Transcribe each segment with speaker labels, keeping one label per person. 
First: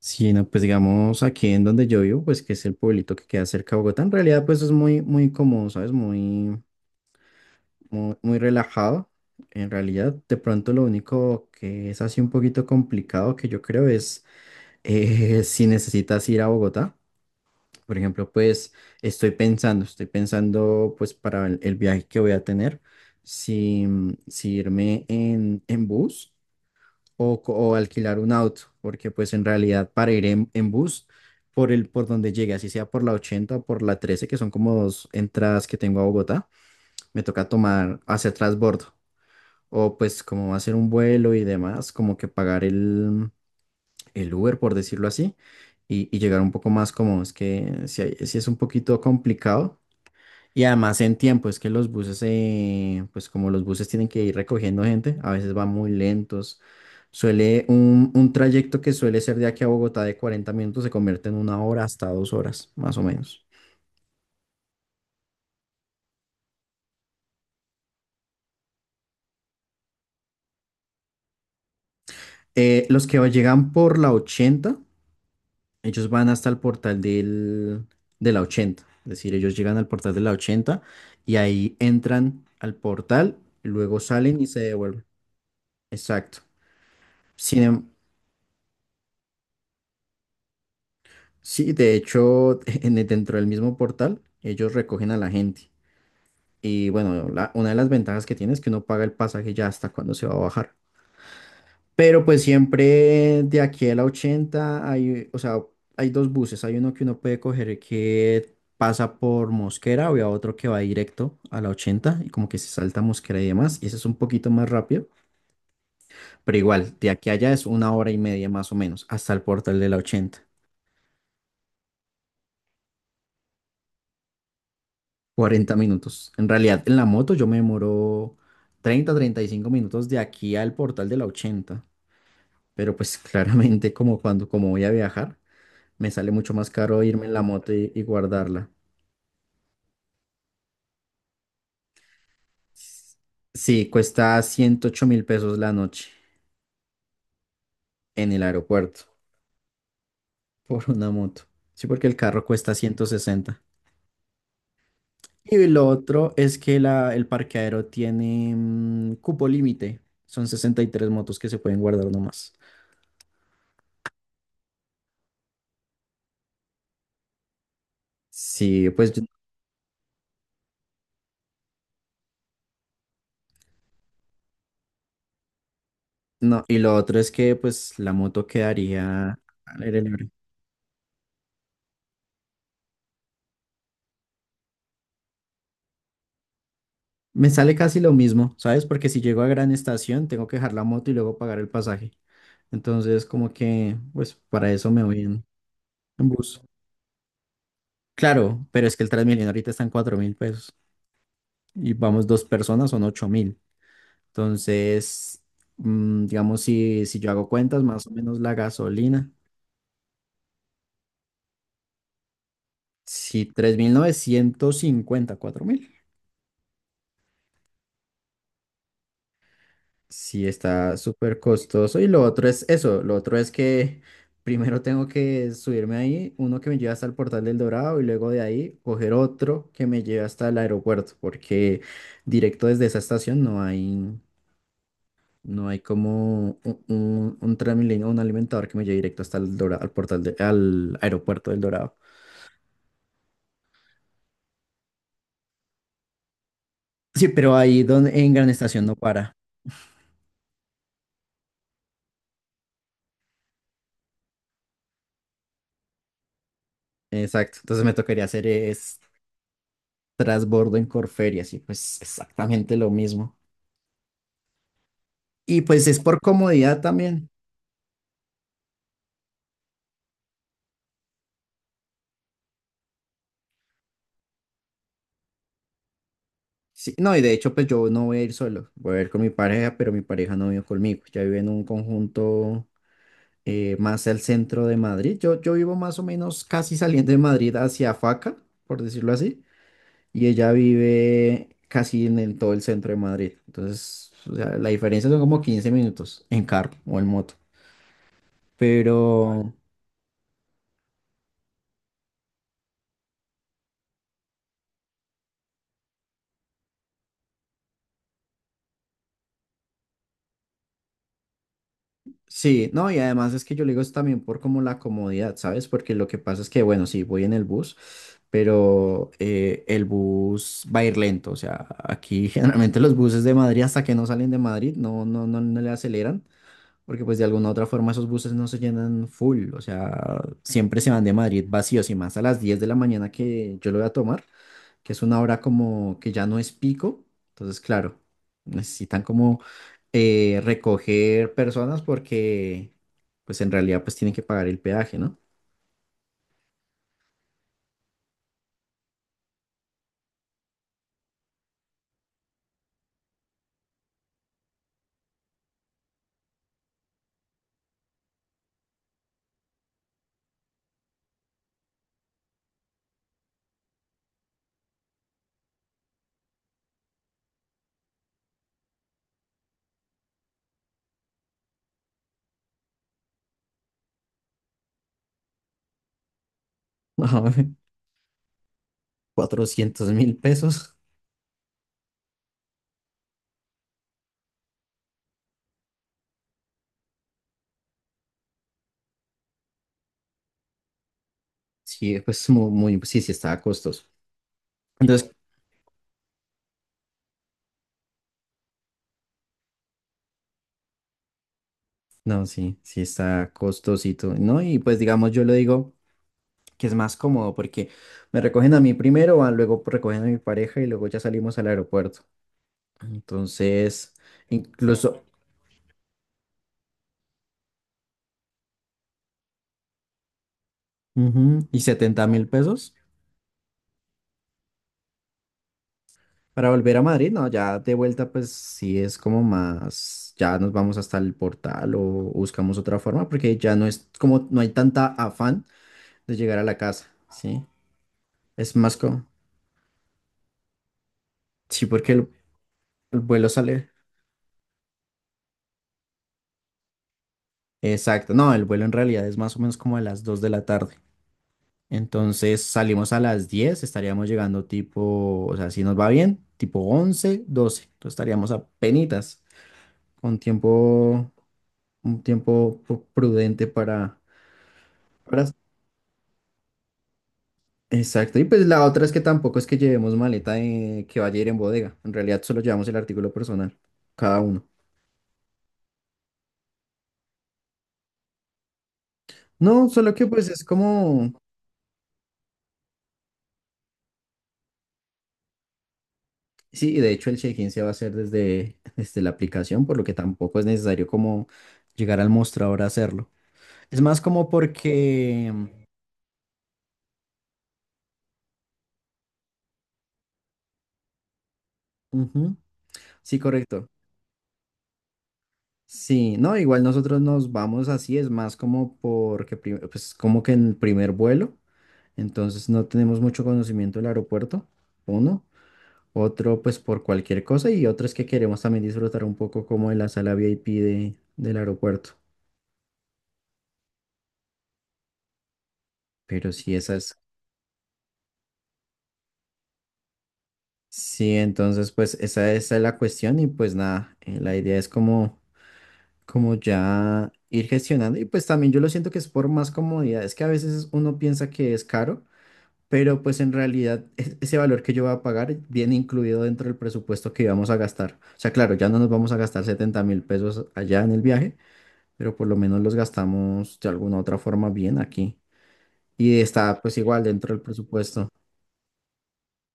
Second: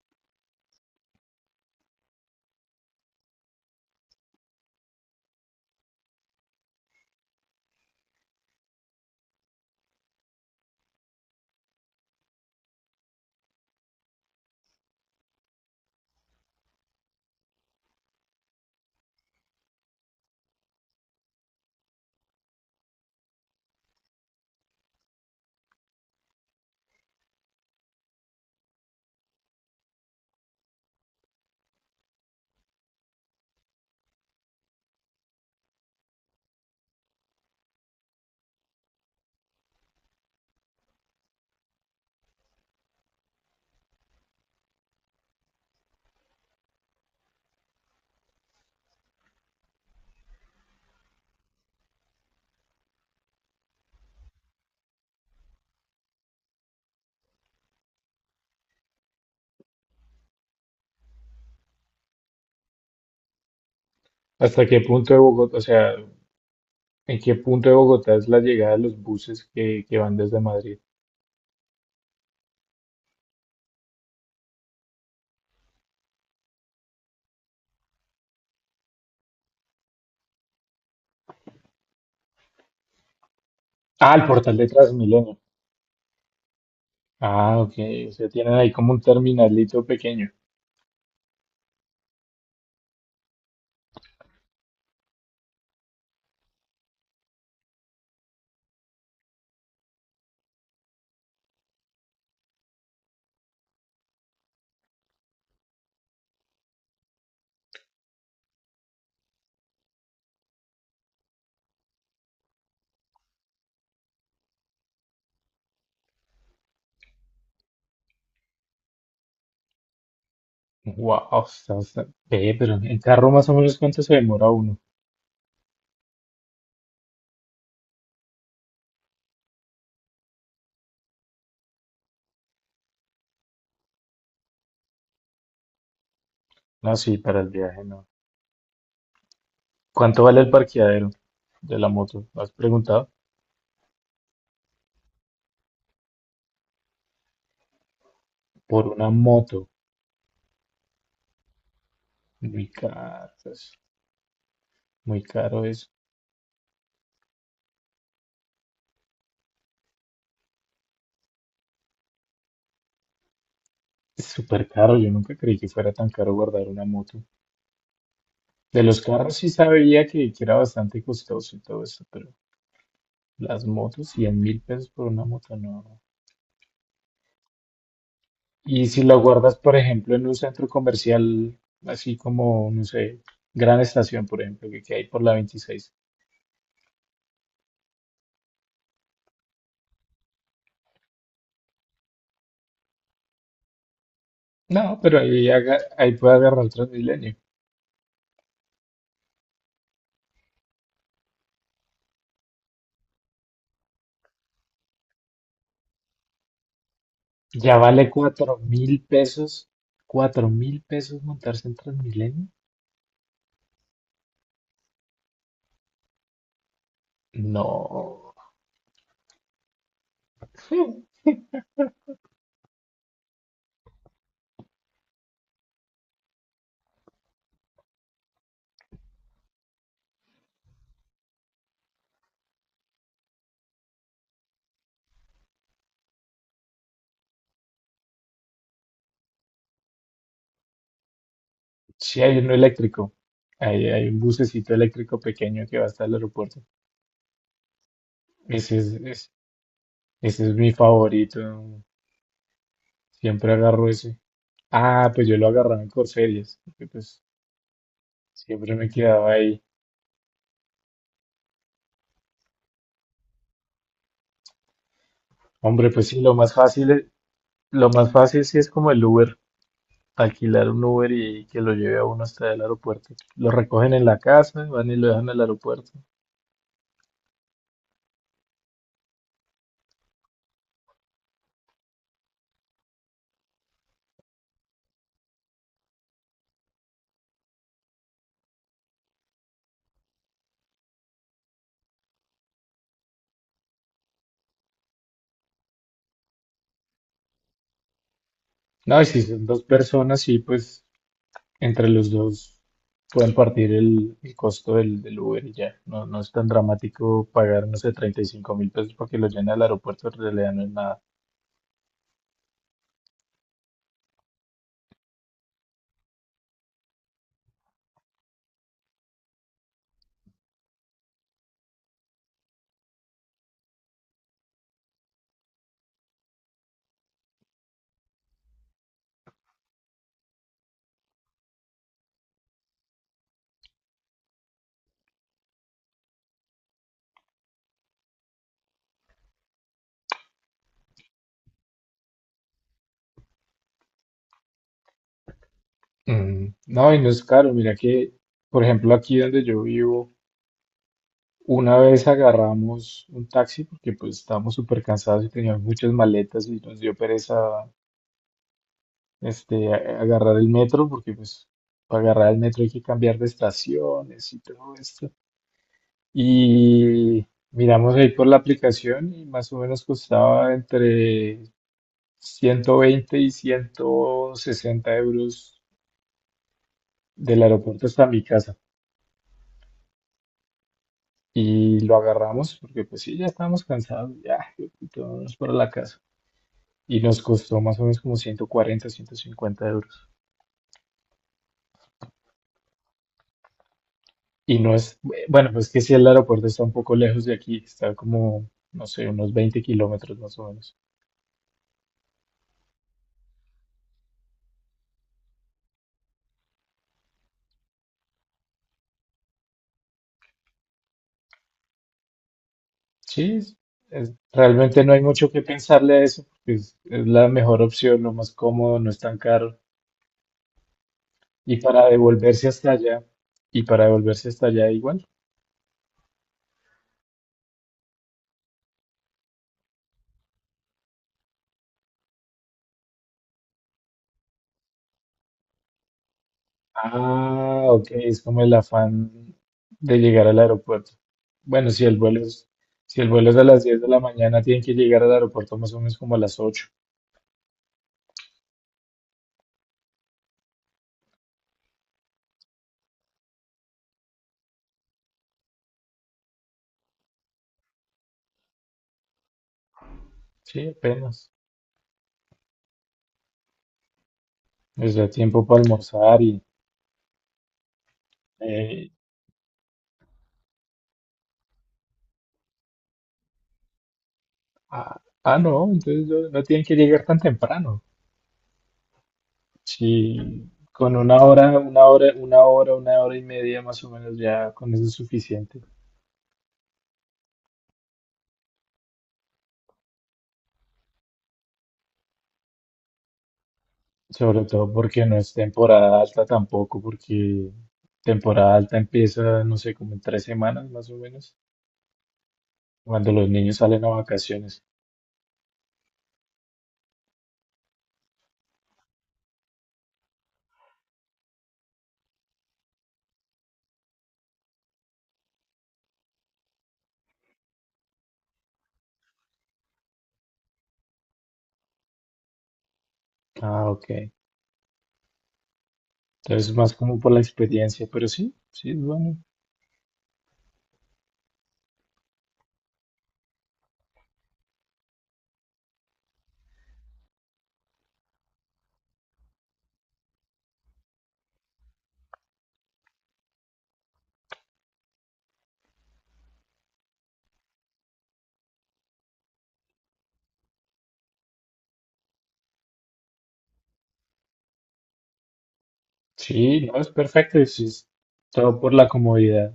Speaker 1: Sí, no, pues digamos aquí en donde yo vivo, pues que es el pueblito que queda cerca de Bogotá, en realidad pues es muy, muy cómodo, ¿sabes? Muy, muy, muy relajado. En realidad, de pronto lo único que es así un poquito complicado que yo creo es si necesitas ir a Bogotá. Por ejemplo, pues estoy pensando pues para el viaje que voy a tener, si, si irme en bus o alquilar un auto, porque pues en realidad para ir en bus por donde llegue, así sea por la 80 o por la 13 que son como dos entradas que tengo a Bogotá, me toca tomar hacia transbordo o pues como hacer un vuelo y demás, como que pagar el Uber, por decirlo así, y llegar un poco más cómodo. Es que si es un poquito complicado y además en tiempo, es que los buses, pues como los buses tienen que ir recogiendo gente, a veces van muy lentos. Un trayecto que suele ser de aquí a Bogotá de 40 minutos se convierte en una hora hasta 2 horas, más o menos.
Speaker 2: ¿Hasta qué punto de Bogotá? O sea, ¿en qué punto de Bogotá es la llegada de los buses que van desde Madrid?
Speaker 1: Los que llegan por la 80, ellos van hasta el portal de la 80. Es decir, ellos llegan al portal de la 80 y ahí entran al portal, luego
Speaker 2: Ah, el
Speaker 1: salen y
Speaker 2: portal
Speaker 1: se
Speaker 2: de
Speaker 1: devuelven.
Speaker 2: Transmilenio.
Speaker 1: Exacto.
Speaker 2: Ah,
Speaker 1: Sin,
Speaker 2: ok,
Speaker 1: em-
Speaker 2: o sea, tienen ahí como un terminalito pequeño.
Speaker 1: Sí, de hecho, dentro del mismo portal, ellos recogen a la gente. Y bueno, una de las ventajas que tiene es que uno paga el pasaje ya hasta cuando se va a bajar. Pero pues siempre de aquí a la 80 hay, o sea, hay dos buses. Hay uno que uno puede coger que pasa por Mosquera o hay otro que va directo a la 80 y como que se salta Mosquera y demás. Y ese es un poquito más rápido. Pero igual, de aquí a allá es una hora y media más o menos hasta el portal de la 80.
Speaker 2: Wow. Ve, pero en carro, ¿más o menos cuánto se demora uno?
Speaker 1: 40 minutos. En realidad, en la moto yo me demoro 35 minutos de aquí al portal de la 80. Pero pues claramente como cuando como voy a viajar, me sale mucho más
Speaker 2: No,
Speaker 1: caro
Speaker 2: sí,
Speaker 1: irme en
Speaker 2: para
Speaker 1: la
Speaker 2: el
Speaker 1: moto
Speaker 2: viaje
Speaker 1: y
Speaker 2: no.
Speaker 1: guardarla.
Speaker 2: ¿Cuánto vale el parqueadero de la moto? ¿Has preguntado?
Speaker 1: Sí, cuesta 108.000 pesos la noche en el
Speaker 2: Por
Speaker 1: aeropuerto.
Speaker 2: una moto.
Speaker 1: Por una moto. Sí, porque el carro
Speaker 2: Muy
Speaker 1: cuesta ciento
Speaker 2: caro,
Speaker 1: sesenta.
Speaker 2: pues, muy caro
Speaker 1: Y lo
Speaker 2: eso.
Speaker 1: otro es que la, el parqueadero tiene cupo límite. Son 63 motos que se pueden guardar nomás.
Speaker 2: Es súper caro, yo nunca creí que fuera tan caro guardar una moto. De
Speaker 1: Sí,
Speaker 2: los
Speaker 1: pues.
Speaker 2: carros sí sabía que era bastante costoso y todo eso, pero las motos, 100.000 pesos por una moto, no.
Speaker 1: No, y lo otro es que pues la moto
Speaker 2: Y si lo
Speaker 1: quedaría
Speaker 2: guardas, por
Speaker 1: al aire
Speaker 2: ejemplo, en
Speaker 1: libre.
Speaker 2: un centro comercial, así como, no sé, Gran Estación, por ejemplo, que hay por la 26.
Speaker 1: Me sale casi lo mismo, ¿sabes? Porque si llego a Gran Estación, tengo que dejar la moto y luego pagar el pasaje. Entonces, como que, pues para eso
Speaker 2: No,
Speaker 1: me
Speaker 2: pero
Speaker 1: voy
Speaker 2: ahí, ahí
Speaker 1: en
Speaker 2: puede
Speaker 1: bus.
Speaker 2: agarrar el Transmilenio.
Speaker 1: Claro, pero es que el Transmilenio ahorita está en 4 mil pesos y vamos dos personas, son 8.000. Entonces, digamos, si yo hago
Speaker 2: Ya
Speaker 1: cuentas, más
Speaker 2: vale
Speaker 1: o menos la
Speaker 2: cuatro mil
Speaker 1: gasolina,
Speaker 2: pesos. ¿Cuatro mil pesos montarse en Transmilenio?
Speaker 1: si 3.950 4.000.
Speaker 2: No.
Speaker 1: Sí, está súper costoso. Y lo otro es eso, lo otro es que primero tengo que subirme ahí, uno que me lleva hasta el Portal del Dorado y luego de ahí coger otro que me lleve hasta el aeropuerto, porque directo desde esa estación no hay, no hay como un Transmilenio, un alimentador que me lleve directo hasta el Dorado, al aeropuerto del Dorado.
Speaker 2: Sí, hay uno eléctrico. Hay un bucecito eléctrico pequeño que va hasta el aeropuerto.
Speaker 1: Sí, pero ahí donde, en Gran
Speaker 2: Ese
Speaker 1: Estación no para.
Speaker 2: es, Ese es mi favorito. Siempre agarro ese. Ah, pues yo lo agarraba en Corferias, porque pues
Speaker 1: Exacto. Entonces me tocaría hacer
Speaker 2: siempre me
Speaker 1: es
Speaker 2: quedaba ahí.
Speaker 1: trasbordo en Corferia, sí, pues exactamente lo mismo. Y pues
Speaker 2: Hombre,
Speaker 1: es
Speaker 2: pues
Speaker 1: por
Speaker 2: sí,
Speaker 1: comodidad también.
Speaker 2: lo más fácil sí es como el Uber, alquilar un Uber y que lo lleve a uno hasta el aeropuerto. Lo recogen en la casa, van y lo dejan al aeropuerto.
Speaker 1: Sí, no, y de hecho, pues yo no voy a ir solo, voy a ir con mi pareja, pero mi pareja no vive conmigo. Ya vive en un conjunto más al centro de Madrid. Yo vivo más o menos casi saliendo de Madrid hacia Faca, por decirlo así, y ella vive casi en todo el centro de Madrid. Entonces, o sea, la diferencia son como 15 minutos en carro o en moto. Vale.
Speaker 2: No, y si son
Speaker 1: Pero,
Speaker 2: dos personas, sí, pues entre los dos pueden partir el costo del Uber y ya. No, no es tan dramático pagar, no sé, 35.000 pesos porque lo lleven al aeropuerto, en realidad no es nada.
Speaker 1: sí, no, y además es que yo le digo es también por como la comodidad, ¿sabes? Porque lo que pasa es que, bueno, sí, voy en el bus, pero el bus va a ir lento, o sea, aquí generalmente los buses de Madrid hasta que no salen de Madrid no, no, no, no le aceleran, porque pues de alguna u otra forma esos buses no se llenan full, o sea, siempre se van de Madrid vacíos y más a las 10 de la mañana que yo lo voy a tomar que es una hora como que ya no es pico. Entonces, claro, necesitan como recoger personas porque, pues en realidad, pues tienen que pagar el peaje, ¿no?
Speaker 2: Mm, no, y no es caro. Mira que, por ejemplo, aquí donde yo vivo, una vez agarramos un taxi porque pues estábamos súper cansados y teníamos muchas maletas y nos dio pereza agarrar el metro, porque pues para agarrar el metro hay que cambiar de estaciones y todo esto. Y miramos ahí por la aplicación, y más o menos costaba entre 120 y 160 euros del aeropuerto hasta mi casa.
Speaker 1: 400.000 pesos.
Speaker 2: Y lo agarramos porque pues sí, ya estábamos cansados, ya, y todos para la casa. Y nos costó más o menos como 140 150 euros.
Speaker 1: Sí, pues muy, sí, sí está costoso.
Speaker 2: Y no es,
Speaker 1: Entonces,
Speaker 2: bueno, pues que si el aeropuerto está un poco lejos de aquí, está como, no sé, unos 20 kilómetros más o menos.
Speaker 1: no, sí, sí está costosito, ¿no? Y pues digamos, yo le digo que es más cómodo porque me recogen a mí primero, ah, luego recogen a mi pareja y luego ya salimos al aeropuerto.
Speaker 2: Sí,
Speaker 1: Entonces,
Speaker 2: realmente no hay
Speaker 1: incluso,
Speaker 2: mucho que pensarle a eso, porque es la mejor opción, lo más cómodo, no es tan caro.
Speaker 1: ujú, y
Speaker 2: Y para
Speaker 1: setenta mil
Speaker 2: devolverse hasta
Speaker 1: pesos
Speaker 2: allá, y para devolverse hasta allá igual.
Speaker 1: para volver a Madrid, no, ya de vuelta pues sí es como más, ya nos vamos hasta el portal o buscamos otra forma porque ya no es como, no hay tanta afán de llegar a la casa, ¿sí?
Speaker 2: Ah, ok, es como el
Speaker 1: Es más como,
Speaker 2: afán de llegar al aeropuerto.
Speaker 1: sí,
Speaker 2: Bueno,
Speaker 1: porque el
Speaker 2: si el
Speaker 1: vuelo
Speaker 2: vuelo es a las
Speaker 1: sale,
Speaker 2: 10 de la mañana, tienen que llegar al aeropuerto más o menos como a las 8.
Speaker 1: exacto, no, el vuelo en realidad es más o menos como a las 2 de la tarde, entonces salimos a las 10 estaríamos llegando tipo, o sea, si nos va bien, tipo 11 12 entonces estaríamos a penitas con
Speaker 2: Sí,
Speaker 1: tiempo
Speaker 2: apenas.
Speaker 1: un tiempo prudente para,
Speaker 2: Les da
Speaker 1: para...
Speaker 2: tiempo para almorzar y...
Speaker 1: Exacto. Y pues la otra
Speaker 2: eh,
Speaker 1: es que tampoco es que llevemos maleta que vaya a ir en bodega. En realidad solo llevamos el artículo personal, cada uno.
Speaker 2: ah, ah, no, entonces no, no tienen que llegar tan temprano.
Speaker 1: No, solo que
Speaker 2: Sí,
Speaker 1: pues es
Speaker 2: con
Speaker 1: como.
Speaker 2: una hora, una hora, una hora, una hora y media más o menos, ya con eso es suficiente.
Speaker 1: Sí, y de hecho el check-in se va a hacer desde la aplicación, por lo que tampoco es necesario como llegar al mostrador a hacerlo. Es más como
Speaker 2: Sobre todo porque no
Speaker 1: porque.
Speaker 2: es temporada alta tampoco, porque temporada alta empieza, no sé, como en 3 semanas más o menos,
Speaker 1: Ujú,
Speaker 2: cuando
Speaker 1: sí,
Speaker 2: los niños
Speaker 1: correcto.
Speaker 2: salen a vacaciones.
Speaker 1: Sí, no, igual nosotros nos vamos así, es más como porque, pues como que en el primer vuelo. Entonces no tenemos mucho conocimiento del aeropuerto, uno. Otro, pues por cualquier cosa. Y otro es que queremos también disfrutar un poco como de la sala VIP del aeropuerto.
Speaker 2: Ah, ok.
Speaker 1: Pero
Speaker 2: Entonces,
Speaker 1: sí,
Speaker 2: más
Speaker 1: esa es.
Speaker 2: como por la experiencia, pero sí, sí, es bueno.
Speaker 1: Sí, entonces pues esa es la cuestión y pues nada, la idea es como, como ya ir gestionando y pues también yo lo siento que es por más comodidad, es que a veces uno piensa que es caro pero pues en realidad ese valor que yo voy a pagar viene incluido dentro del presupuesto que íbamos a gastar. O sea, claro, ya no nos vamos a gastar 70.000 pesos allá en el viaje, pero por lo menos los gastamos de alguna otra forma bien aquí. Y
Speaker 2: Sí,
Speaker 1: está
Speaker 2: no,
Speaker 1: pues
Speaker 2: es
Speaker 1: igual dentro
Speaker 2: perfecto,
Speaker 1: del
Speaker 2: y sí, es
Speaker 1: presupuesto.
Speaker 2: todo por la comodidad.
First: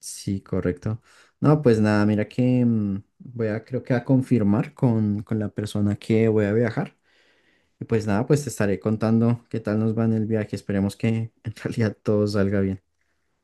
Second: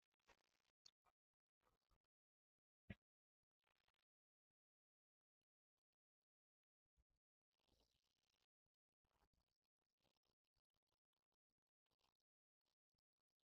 Speaker 1: Sí, correcto. No, pues nada, mira que creo que a confirmar con la persona que voy a viajar. Y pues nada, pues te estaré contando qué tal nos va en el viaje. Esperemos que en realidad todo salga bien.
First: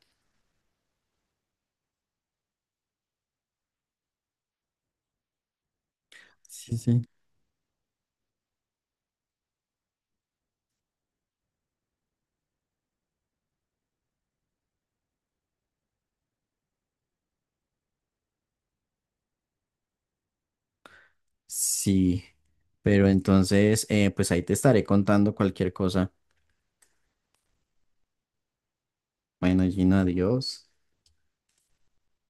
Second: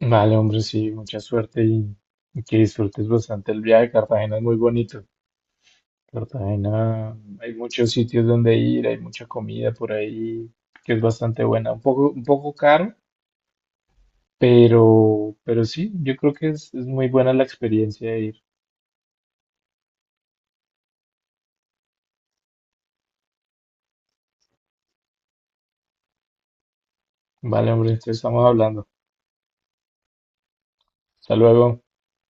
Speaker 2: Vale, hombre, sí, mucha suerte, y que disfrutes bastante el viaje. Cartagena es muy bonito.
Speaker 1: Sí, sí.
Speaker 2: Cartagena, hay muchos sitios donde ir, hay mucha comida por ahí que es bastante buena. Un poco caro. Pero sí, yo creo que es muy buena la experiencia de ir.
Speaker 1: Sí, pero entonces, pues ahí te estaré contando cualquier cosa.
Speaker 2: Vale, hombre, entonces estamos hablando.
Speaker 1: Bueno, Gina, adiós.
Speaker 2: Hasta luego.